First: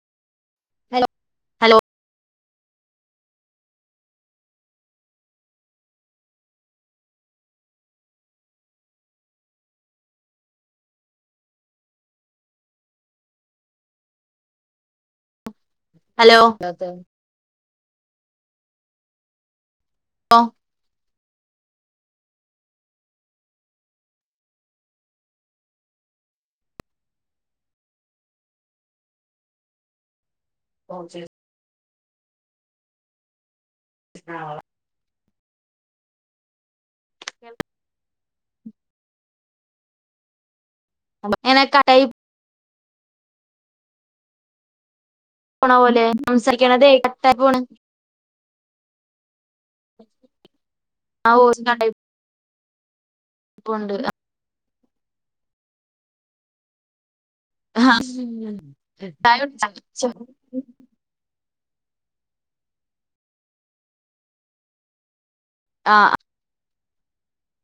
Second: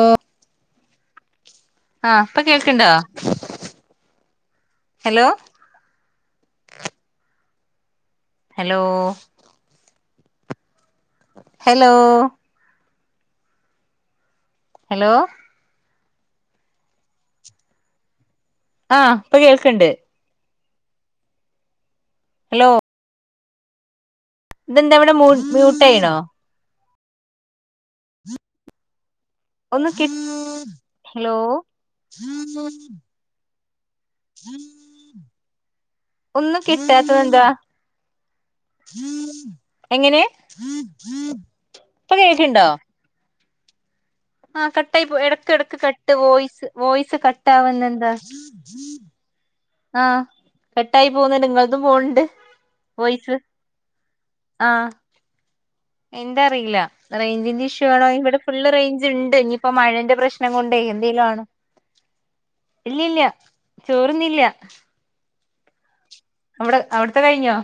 ഓ hello ഹൽ- - ആഹ ഇപ്പൊ കേൾക്ക്ണ്ടോ hello hello hello hello hello ആഹ ഇപ്പൊ കേൾക്ണ്ട് ആഹ് ഹലോ ഇതെന്താവിടെ മൂ മ്യൂട്ടായ്ണോ ഒന്ന് കി ഹലോ ഒന്നുകിട്ടാ തേതെന്താ എങ്ങനെ എങ്ങനെ കട്ടായി ഇപ്പൊ കേക്ക് ണ്ടോ? ആഹ കട്ടായി പോയ്‌ ഇടക്ക് പോണ ഇടക്ക് പോലെ കട്ട് വോയിസ് സംസാരിക്കണതേ വോയിസ് കട്ടായി കട്ട് പോണ് ആാവുന്നന്താ? ആഹ കെട്ടായി ആ പോവ്ന്ന്ണ്ട് വോയിസ് ഇങ്ങൾതും കട്ടായി പോവ്ണ്ട് വോയിസ് പോണ്ട് ആഹ എന്ത അറിയില്ല റേഞ്ചിന്റെ ഇഷ്യു ആണോ ഇവിടെ ഫുൾള് റേഞ്ച് ചായ ണ്ട് ഇനിയിപ്പോ കുടിച്ചോ മഴന്റെ പ്രശ്നം കൊണ്ടേ എന്തെലും ആണോ ഇല്യാല്ല്യാ ചോർന്നില്ല ആഹ അവിടെ അവിടത്തെ കഴിഞ്ഞോ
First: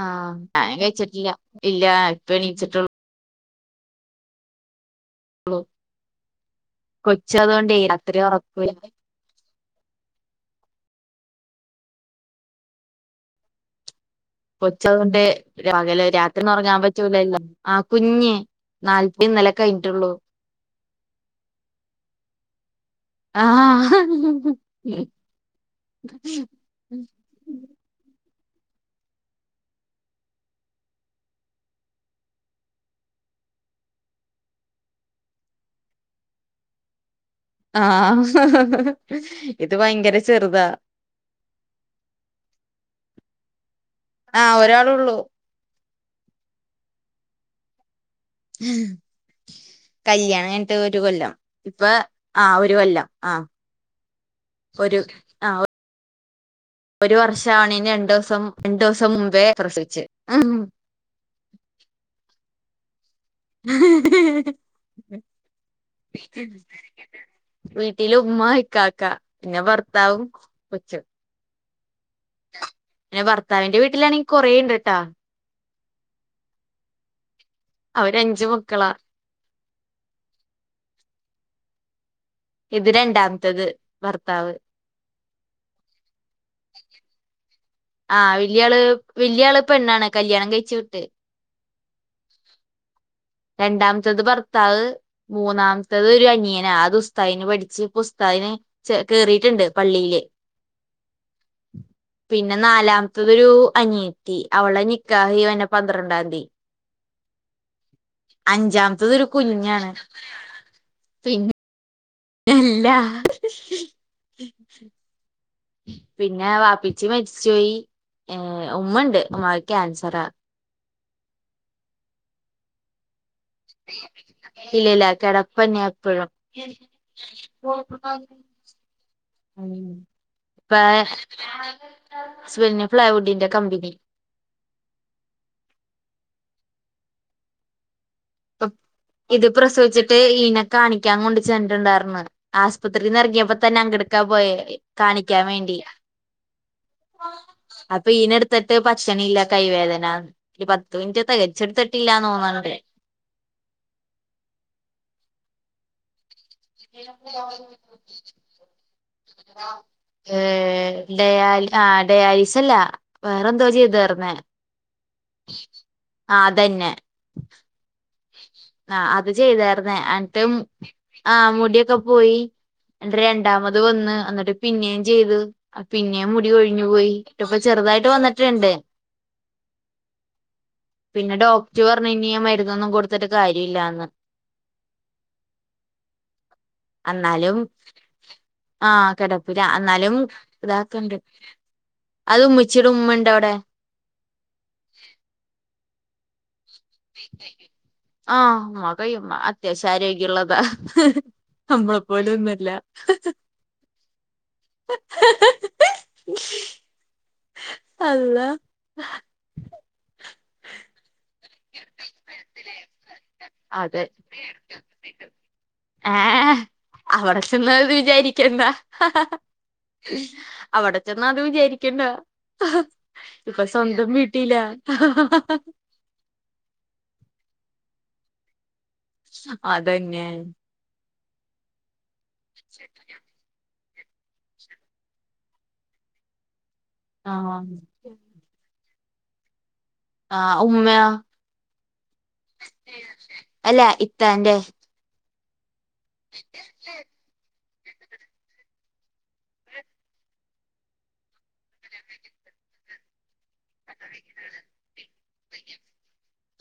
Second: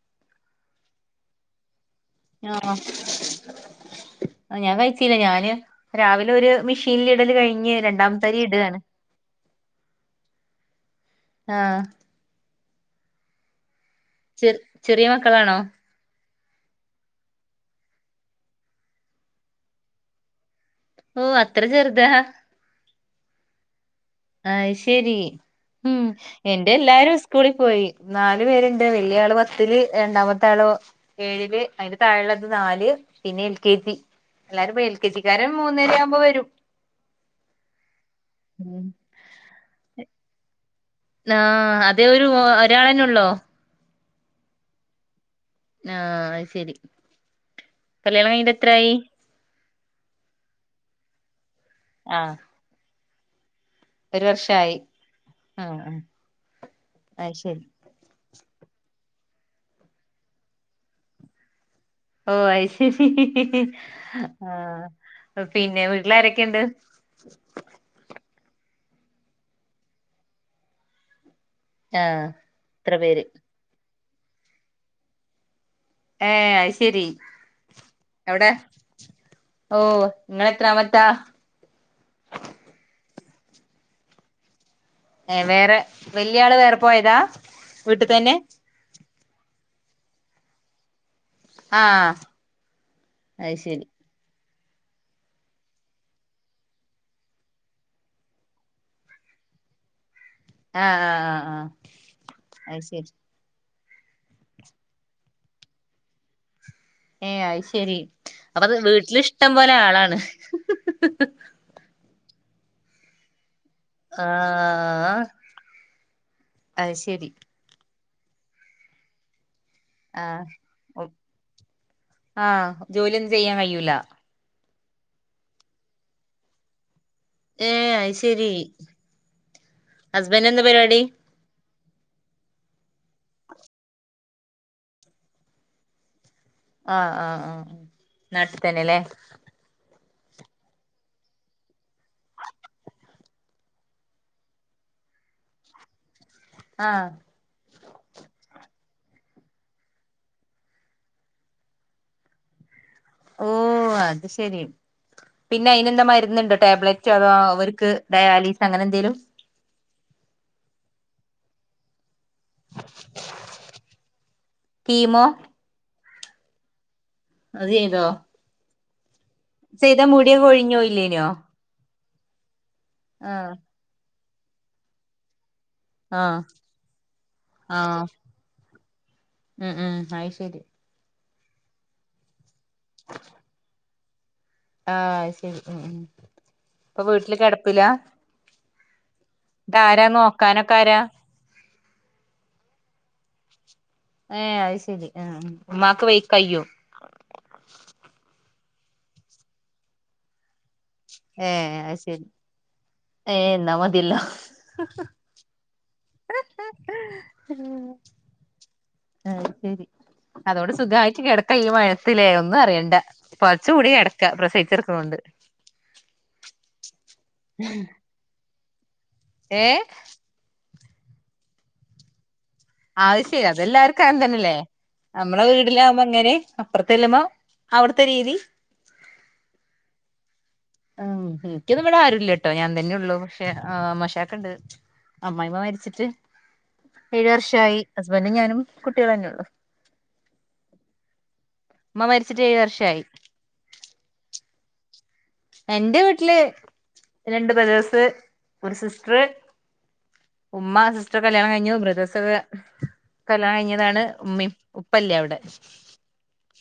ആഹ ഞാൻ കഴിച്ചിട്ടില്ല ഇല്ല ഇപ്പ എണീച്ചിട്ടുള്ളൂ ആ ഞാൻ കഴി ല്ല ഞാന് രാവിലെ ഒരു മെഷീനൽ ഇടല് കൊച്ച് കഴിഞ്ഞ് അതുകൊണ്ടേ രാത്രി രണ്ടാമത്തരി ഉറക്കൂല്ല ഇടുകയാണ് ആഹ ചെ കൊച്ചു ചെറിയ തെട്ടെ മക്കളാണോ പകൽ രാ ന്ന് ഉറങ്ങാൻ പറ്റൂലല്ലോ ആ കുഞ്ഞ് നാല്പ്പന്നില കഴിഞ്ഞിട്ടുള്ളു ഓ അത്ര ചെറുതാ ആഹ് ആ ശരി ഉം എന്റെ എല്ലാരും സ്കൂളിൽ പോയി നാല് പേരുണ്ട് വലിയ ആള് പത്തില്ല് രണ്ടാമത്തെ ആള് ഏഴില് അതിന്റെ താഴെള്ളത് നാല് പിന്നെ എൽ കെ ജി എല്ലാരും എൽ കെ ജിക്കാരൻ മൂന്നര ആവുമ്പോ വരും ആഹ ഇത് ഭയങ്കര ചെറുതാ ആ അതെ ഒരു ഒരാളന്നെ ഉള്ളോ ആഹ ഒരാള ഉള്ളൂ ആഹ് ശരി കല്യാണം കഴിഞ്ഞിട്ട് എത്രായി കല്യാണം കഞ്ഞിട്ട് ഒരു കൊല്ലം ഇപ്പൊ ആഹ് ആ ഒരു കൊല്ലം ആഹ് ഒരു വർഷായി ഒരു ആ ആഹ് ആഹ് ഒരു അത് ശരി വർഷമാണെ രണ്ടു ദിവസം രണ്ടു ദിവസം മുമ്പേ പ്രസവിച്ചേ ഓ ശരി ആഹ പിന്നെ വീട്ടിലാരൊക്കെയുണ്ട് വീട്ടില് ഉമ്മ ഇക്കാക്ക പിന്നെ ഭർത്താവും കൊച്ചും ആഹ ഇത്ര പേര് ട്ടാണെങ്കിൽ കൊറേണ്ട് കേട്ടാ ഏ ആശരി അവര് അഞ്ചു മക്കളാ ഓ നിങ്ങൾത്രാമത്താ ഇത് രണ്ടാമത്തത് ഭർത്താവ് ഏ വേറെ വലിയ ആള് വേറെ പോയതാ വീട്ടിൽ തന്നെ വല്യ ആൾ പെണ്ണ് ആണ് കല്യാണം കഴിച് വിട്ട് ആഹ രണ്ടാമത്തത് ഭർത്താ ത്താവ് മൂന്നാമത്തത് ഒരു അനിയന ആ ദുസ്താവിന് പഠിച്ച ഇപ്പാ ഉസ്താദിന് കേറിട്ട് ട്ട് പള്ളിൽ ആഹ് ആഹ് ആഹ് ആഹ് പിന്നെ അത് ശരി നാലാമത്തരു അനിയത്തി അവളെ നിക്കാഹ ഇവരുന്ന പന്ത്രണ്ടാംതി ഏയ് അശ്ശേരി അപ്പൊ അത് വീട്ടില ഇഷ്ടം പോലെ കുഞ്ഞാണ് ആളാണ് പിന്നെ അല്ല ആഹ പിന്നെ വാപ്പിച്ചു മരിച്ചപോയി ഏ ഉമ്മുണ്ട് ഉമാ ക്യാൻസറ ആഹ ജോലിയൊന്നും ചെയ്യാൻ കഴൂല ഇല്ല ഇല്ല കിടപ്പന്നെ എപ്പഴും ഏഹ് അത് ശെരി [unintelligible] ഹസ്ബൻഡ് എന്താ പാ പരിപാടി [unintelligible] ഫ്ലൈവുഡിന്റെ കമ്പനി ആഹ ആഹ ആഹ ആഹ അ ഇത് പ്രസവിച്ചി ട്ട് ഇയ്നെ കാണിക്കാൻ കൊണ്ട് ചെന്നിട്ടുണ്ടായിന്ന് ആസ്പത്രിന്ന് എറങ്ങിയപ്പോ തന്നെ അങ്കെടുക്കാ പോയെ കാണിക്കാൻ വേണ്ടി ആഹ് അപ്പൊ ഇയ്നെ എട്ത്തി ട്ട് ഭക്ഷണ ഇല്ല കൈവേദന പത്ത് മിനിറ്റ് തെകച്ചെടുത്തിട്ടില്ലാന്ന് തോന്നണ്ട് ഓ അത് ശെരി പിന്നെ അയിനെന്താ മരുരുന്നുണ്ട ടാബ്ലറ്റ് അതോ അവർക്ക് ഡയാലിസ് അങ്ങനെ എന്തേിലും ഏ ഡയാല ആ ഡയാലിസ്സല വേറെന്തോ ചെയ്താർന്നേ ഹീമോ ആ അതന്നെ അത് ചെയ്തോ ആ അത് ചെയ്തരുന്നേ ചെയ്താ മുടിയൊക്കെ അന്ട്ടും കൊഴിഞ്ഞോ ഇല്ലേനോ ആഹ് മുടിയൊക്കെ പോയി എന്നിട്ട്‌ ആഹ് രണ്ടാമത് വന്ന് എന്നിട്ട് പിന്നെയും ചെയ്തു പിന്നെയും ആഹ് മുടി കെഴിഞ്ഞു പോയി ട്ടിപ്പ ആഹ് ചെറുതായിട്ട് വന്നട്ടിണ്ട് ഉം ഉം അയ ശരി പിന്നെ ഡോക്ടർ പറഞ്ഞു ഇനി മരുന്നൊന്നും കൊടുത്തിട്ട് കാര്യം ഇല്ലാന്ന് ആഹ് ശരി ഉം ഉം ഇപ്പൊ വീട്ടില് കിടപ്പില്ല ആ കെടപ്പില്ല ഇതാരാ എന്നാലും നോക്കാനൊക്കെ ആരാ ഇതാക്കണ്ട് അത് ഉമ്മിച്ചിട ഉമ്മ അവിടെ ഏ അയിശെരി ആ ഉമ്മാക്ക് വയി കയ്യോ ആ ഉമ്മ കയമ്മ അത്യാവശ ആരോഗ്യമുള്ളതാ ഏ നമ്മളെ അശരി പോലൊന്നുമല്ല ഏഹ നമ്മതില്ലോ [unintelligible] അള്ളാ ആ അത് ശരി അതോട് സുഖമായിട്ട ക കൈ മഴത്തിലേ ഒന്നു അറിയണ്ട പുതച്ച് മൂടി കിടക്ക പ്രസയിച്ചടുക്കുന്നൊണ്ട് ഏ അവിടെ ചെന്ന് വിചാരിക്ക എന്താ ഏ അവിടെ ചെന്ന അത് വിചാരിക്കണ്ട ആവശ്യ ഇപ്പൊ അതെല്ലാവർക്കും സ്വന്തം അങ്ങതന്നെല്ലേ വീട്ടിലാ നമ്മളെ വീടിലാവുമ്പോ അങ്ങനെ അപ്പുറത്തെല്ലമ്മ അവിടുത്തെ രീതി അതന്നെ ഉം എനിക്കിവിടെ ആരുല്ല കേട്ടോ ഞാൻ തന്നെയ ഉള്ളു പക്ഷെ ആഹ് [inaudible] ഇണ്ട് അമ്മായിമ്മ മരിച്ചിട്ട് ഏഴു ആഹ് വർഷായി ഹസ്ബന്റും ഞാനും കുട്യളും തന്നെയള്ളു ആ ഉമ്മ ഉമ്മ മരിച്ചിട്ട് ഏഴു വർഷായി [inaudible] അല്ല ഇത്താന്റെ എന്റെ വീട്ടില് രണ്ട് ബ്രദേഴസ് ഒരു സിസ്റ്റർ ഉമ്മാ സിസ്റ്ററിന്റെ കല്യാണം കഴിഞ്ഞു ബ്രദേഴ്സ്ക്കെ കല്യാണ കഴിഞ്ഞതാണ് ഉമ്മയും ഉപ്പല്ലേ അവിടെ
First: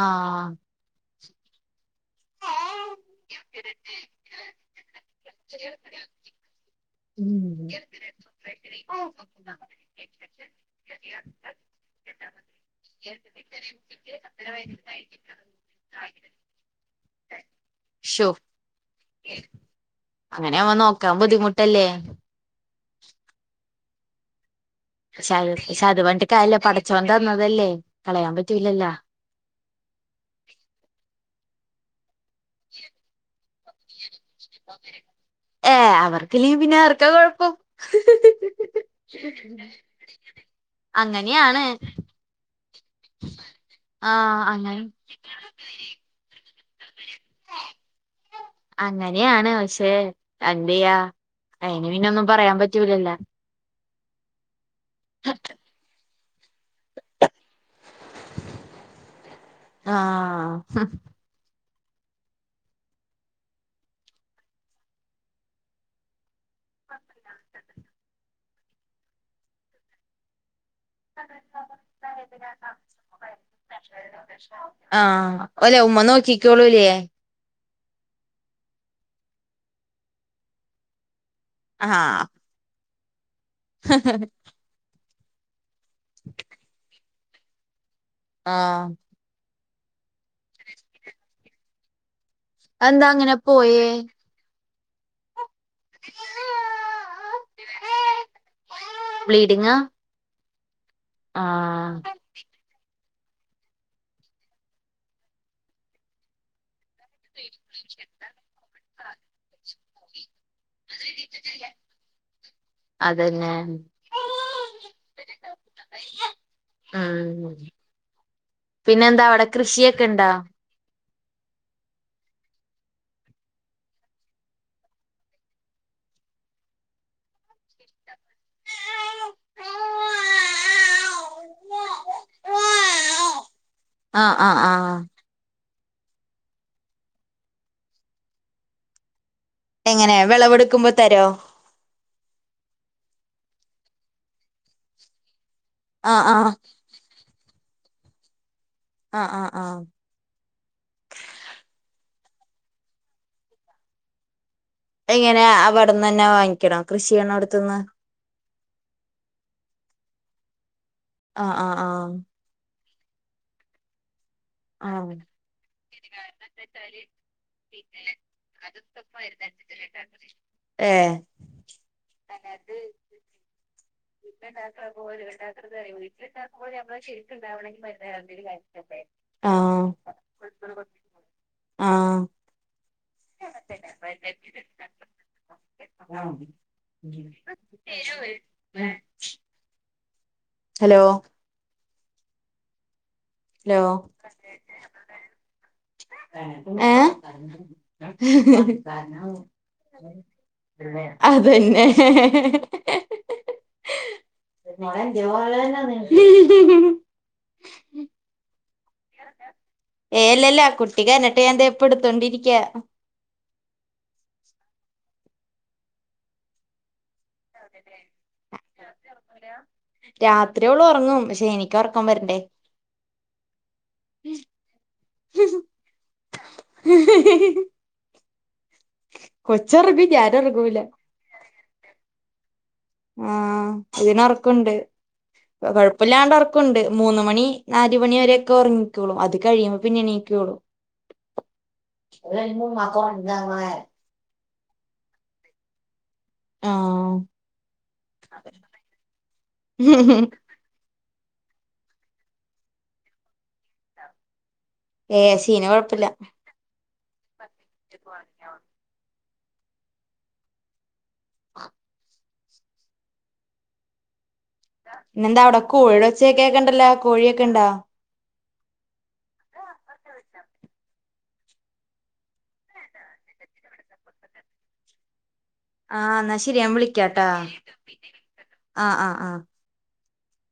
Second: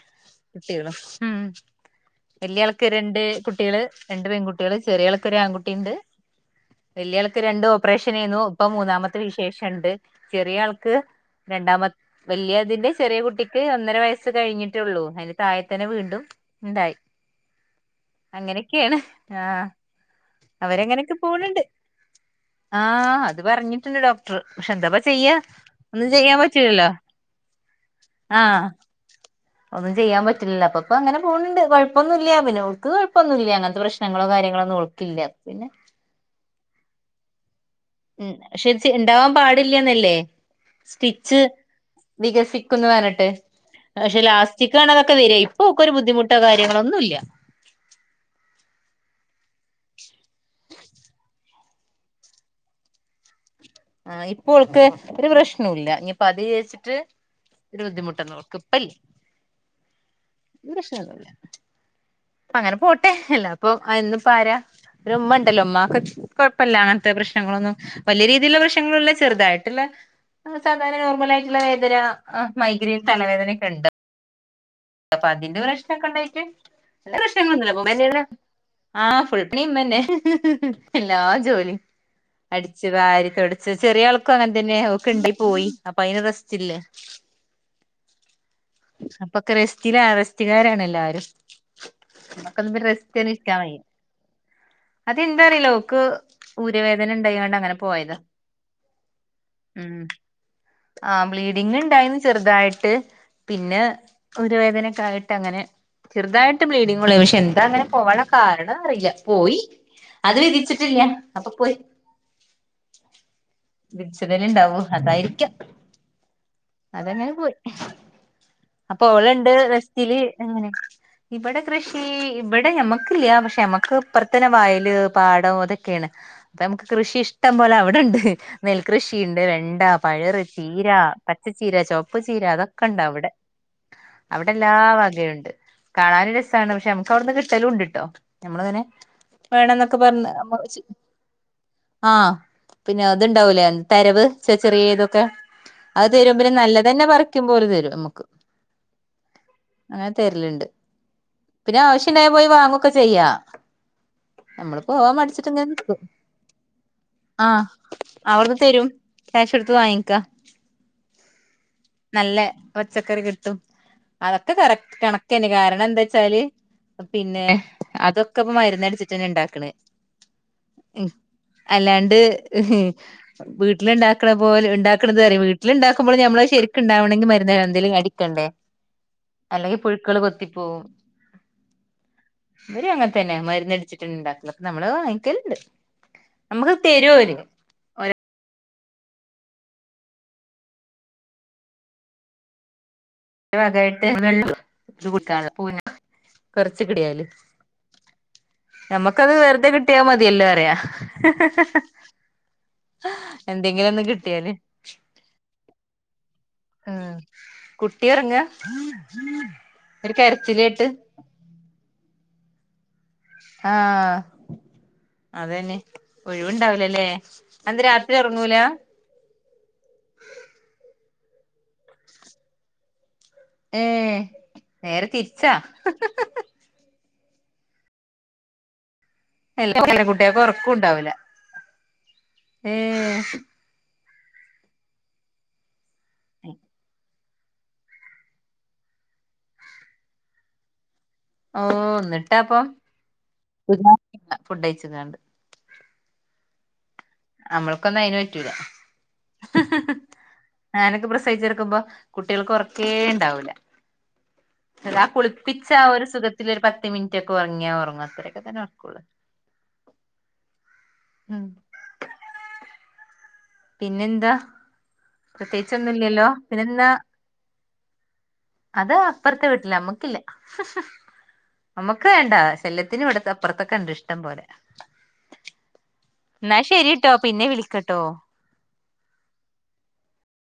ആഹ് കുട്ടികളും ഉം വല്ലിയാൾക്ക് രണ്ട് കുട്ടികള് രണ്ട് പെൺകുട്ടികള് ചെറിയൾക്കൊരാൺകുട്ടിണ്ട് വെല്യ ആൾക്ക് രണ്ടു ഉം ഓപ്പറേഷൻ ആയിന്നു ഇപ്പൊ മൂന്നാമത്തെ വിശേഷം ഇണ്ട് ചെറിയ ആൾക്ക് രണ്ടാമ വലിയ അതിന്റെ ചെറിയ കുട്ടിക്ക് ഒന്നര വയസ്സ് കഴിഞ്ഞിട്ടുള്ളൂ അതിന്റെ താഴെ തന്നെ വീണ്ടും ഇണ്ടായി അങ്ങനെയൊക്കെയാണ് ആഹ് അങ്ങനെ അവൻ നോക്കാൻ ബുദ്ധിമുട്ടല്ലേ ആ അത് പറഞ്ഞിട്ടുണ്ട് ഡോക്ടർ പക്ഷെ എന്താപ്പ ചെയ്യ പക്ഷെ അത് പക്ഷെ അത് ഒന്നു പറഞ്ഞിട്ട് ചെയ്യാൻ കാര്യല്ല പറ്റൂലല്ലോ പടച്ചോൻ തന്നതല്ലേ കളയാൻ ആഹ പറ്റൂലല്ലോ ഒന്നു ചെയ്യാൻ പറ്റില്ലല്ലോ അപ്പൊപ്പ അങ്ങനെ പോണണ്ട് കൊഴപ്പൊന്നുല്ല്യ പിന്നെ ഓൾക്ക് കൊപ്പൊന്നുല്ല്യ അങ്ങനത്തെ പ്രശ് ഏ അവർക്കില്ലാക്കിൽ പിന്നെ ആർക്കാ കൊഴപ്പം ഉം പക്ഷെ ഇണ്ടാവാൻ പാടില്ലന്നല്ലേ സ്റ്റിച്ച് അങ്ങനെയാണ് വികസിക്കന്ന പറഞ്ഞിട്ട് പക്ഷെ ആഹ് ലാസ്റ്റിക്ക അങ്ങനെ ആ അതൊക്കെ വരിക ഇപ്പൊക്കെ ഒരു ബുദ്ധിമുട്ട കാര്യ പ്രശനങ്ങളൊന്നുംല്ല അങ്ങനെയാണ് പക്ഷേ എന്തയാ അയിന് പിന്നെ ഒന്നും പറയാൻ പറ്റൂലല്ല ആ ഇപ്പോക്ക് ഒരു പ്രശ്നവും ഇല്ല ഇനിപ്പ അത് വിചരിച്ചിട്ട് ഒരു ബുദ്ധിമുട്ടന്നോൾക്ക് ഇപ്പല്ല ആഹ് ഇപ്പൊ പ്രശ്‌നൊന്നുല്ല അങ്ങനെ പോട്ടെ അല്ലാപ്പൊ എന്നും പ്പാര പിന്നെ മ്മ ഉണ്ടല്ലോ ഉമ്മാക്കെ കുഴപ്പല്ല അങ്ങനത്തെ പ്രശ്നങ്ങളൊന്നും വല്യ രീതിയിലുള്ള പ്രശ്നങ്ങളല്ല ചെറുതായിട്ട്ള്ള സാധാരണ നോർമലായിട്ടുള്ള വേദന മൈഗ്രൈൻ തലവേദനെക്ക്ണ്ട് ആഹ് അപ്പൊതിന്റെ ഓലെ ഉമ്മ പ്രശ്നംക്കെ ണ്ടായിട്ട് നോക്കിക്കോളൂലേ പ്രനങ്ങളൊന്നുല്ല മ്മന്നേണ് ആ ഫുൾ പണിമ്മന്നെ ഹ് ഹ് ഹ് എല്ലാ ജോല്യും ആഹ് അടിച്ചു വാരി തൊട്ച്ച് ചെറിയാൾക്കും അങ്ങനെ തന്നെ ഓക്ക് ണ്ട് പോയി അപ്പൊ അതിന് റെസ്റ്റില്ല ആ ക്രസ്റ്റിലെ അറസ്റ്റ്കാരാണ് എല്ലാരും നമ്മക്കൊന്നും അതെന്താ അങ്ങനെ റെസ്റ്റ്നിരിക്കാ വയ്യ പോയേ എന്താന്നറീല ഓക്ക് ഊര വേദന ണ്ടായാണ്ട് അങ്ങനെ പോയതാ ബ്ലീഡിങ്ങ ആ ബ്ലീഡിങ്ണ്ടായിന്നു ചെറുതായിട്ട് പിന്നെ ഊരവേദനക്കായിട്ടങ്ങനെ ചെറുതായിട്ട് ബ്ലീഡിങ്ങുള്ളു പക്ഷെ എന്താ അങ്ങനെ പോകാനുള്ള കാരണം അറില്ല പോയി അത് വിധിച്ചിട്ടില്ല അപ്പൊ പോയി അതന്നെ വിധിച്ചതല്ലേ ണ്ടാവു അതായിരിക്കും അതങ്ങനെ ഉം പോയി അപ്പൊ പിന്നെന്താ അവിടെ ഓളുണ്ട് കൃഷിയൊക്കെ റെസ്റ്റില് ഇണ്ടോ അങ്ങനെ ഇവിടെ കൃഷി ഇവടെ ഞമ്മക്കില്ല പക്ഷെ ഞമ്മക്ക് ഇപ്പറത്തെന്നെ വയല്, പാടം അതൊക്കെ ക്കേണ് അപ്പമ്മക്ക് കൃഷി ഇഷ്ടം പോലെ അവിടെണ്ട് നെൽകൃഷി- ക്കെണ്ട് വെണ്ട, പയറ്, ചീര, പച്ചച്ചീര, ചോപ്പു ചീര അതൊക്കെണ്ടവടെ ആഹ് ആഹ് അവിടെല്ലാ ആഹ് വകയുണ്ട് കാനാനും രസാണ് പക്ഷെ ഞമ്മക്ക് വിട്ന്ന് കിട്ടലും ണ്ട്ട്ടോ നമ്മളിങ്ങനെ വേണന്നൊക്കെ പറ എങ്ങനെ വിളവെടുക്കുമ്പോ തരോ ആ പിന്നെ ഇത്ണ്ടാവൂലേ തെരവ് ചെ ചെറിയതൊക്കെ അത് ആഹ് തെരും ആഹ് പിന്നെ നല്ലതെന്നെ പറ ക്കുമ്പോല് തെരും മ്മക്ക് ആഹ് ആഹ് ആഹ് അങ്ങനെതെര്ല് ണ്ട് പിന്നെ ആവശ്യ പിന്നെ അത് പോയി വാങ്ങൊക്കെ ചെയ്യാ നമ്മള് പോവാൻ എങ്ങനെ മടിച്ചിട്ടിങ്ങനെ നിക്കും അവിടന്ന് തന്നെ വാങ്ങിക്കണോ കൃഷി ആ ചെയ്യണോടത്തുന്ന് അവിടെ തെരും ക്യാഷൊടുത്ത് വാങ്ങിക്ക ആ ആ ആ പച്ചക്കറി കിട്ടും അതൊക്കെ കറക് ആഹ് കണക്കെന്നേണ് കാരണെന്താച്ചാല് പിന്നെ അതൊക്കെ ഇപ്പ മരുന്ന്ടിച്ചിട്ടു ഏ അല്ലാണ്ട് ഹ് വീട്ടിൽ ഉണ്ടാക്കണ പോലെ വീട്ടിലുണ്ടാക്കണ പോലെ ഉണ്ടാക്കണതറിയ വീട്ടിൽ ഉണ്ടാക്കണത് ണ്ടാക്കുമ്പോൾ ഞമ്മളെ ഇഷ് വീട്ടിലുണ്ടാക്കുമ്പോൾ ശെരിക്ക് നമ്മള് ണ്ടാവണെങ്കിൽ മരുന്ന് ശരിക്കുണ്ടാവണമെങ്കിൽ എന്തേലും മരുന്ന് കലർന്നീര് അടിക്കണ്ടേ കഴിക്കണ്ടേ അല്ലെങ്കി ആഹ് പുഴുക്കള് കൊത്തി പോവും ഇവരും അങ്ങൻത്തന്നെ മരുന്നടിച്ചിട്ട ണ്ടാക്ക്ണ് നമ്മളത് വാങ്ങിക്കല്ണ്ട് നമ്മക്ക് തരും ഓര് [inaudible] ഹലോ ഹലോ വകായിട്ട് കൊറച്ച് ഏഹ് കിടിയല് ഞമ്മക്കത് വെറുതെ കിട്ടിയാ മതിയല്ലോ പറിയ ഹ് അതന്നെ ഹ് ഹ് എന്തെങ്കിലൊന്ന് കിട്ട്യാല് ആ കുട്ടിയൊ ഏല്ലല്ലാ കരച്ചിലേട്ട് കുട്ടി കരഞ്ഞിട്ട് പ്പ താ ഇടുത്തോണ്ടിരിക്ക ആ അതെന്നെ ഒഴിവുണ്ടാവൂലല്ലേ അതെന്തെ രാത്രി ഒറങ്ങൂല രാത്രി ഓളൊർങ്ങും എനിക്കൊറക്കം വരണ്ടേ ഏ നേരെ തിരിച്ചാ ഹ് ഹ് ഹ് ഹി ഹി ഹി എല്ലാ കൊച്ചറങ്ങും കുട്ടികൾക്ക് ഒറക്കം ഞാനൊറങ്ങൂല ഉണ്ടാവൂല ഏഹ് ആഹ ഇതിനൊർക്കുണ്ട് കൊഴപ്പില്ലാഒറോകേണ്ട് ണ്ട് മൂന്നും മണി നാല് മണി വരെക്കെ ഉറങ്ങിക്കളൂ അത് കഴിയുമ്പോ പിന്നെണീക്കള്ളൂ ഓ ന്നിട്ടാപ്പൊ ഫുഡെഴിച്ച്ണ്ടാണ്ട് ആഹ്ം നമ്മൾക്കൊന്നും അയിന് പറ്റൂല ഹ് ഹ് ഞാനൊക്കെ പ്രസ.. സഹിച്ചെടുക്കുമ്പോ കുട്ടിയെൾക്ക് ഒർക്കേ ഉണ്ടാവൂല അതാ ആ ഏഹ് ശീന കുളിപ്പിച്ച ആ ഒരു കൊഴപ്പില്ല സുഖത്തില് ഒരു പത്ത് മിനിറ്റെക്കെ ഉറങ്ങിയാ ഉറങ്ങും അത്രക്കതന്നെ ഉറക്കെള്ളൂ. ആഹ പിന്നെന്താ? പിന്നെന്താ അവിടെ കോഴി പ്രത്യേകിച്ചൊന്നുംല്ലല്ലോ ച്ചൊക്കെ കെക്ണ്ടല്ലോ പിന്നെന്താ കോഴിയൊക്കെണ്ടാ അത് അപ്പുറത്തെ വീട്ടില്. നമ്മക്കില്ല നമ്മുക്ക് വേണ്ടാ, ശല്യത്തിന് ഇവിട്ത്തെ അപ്പുറത്തൊക്കെ ഇണ്ട് ഇഷ്ടം പോലെ ആഹ് എന്നാ ശരിയാ ഞാൻ ശരിട്ടോ വിളിക്കാട്ടാ പിന്നെ വിളിക്കട്ടോ ആഹ് ആഹ് ആഹ്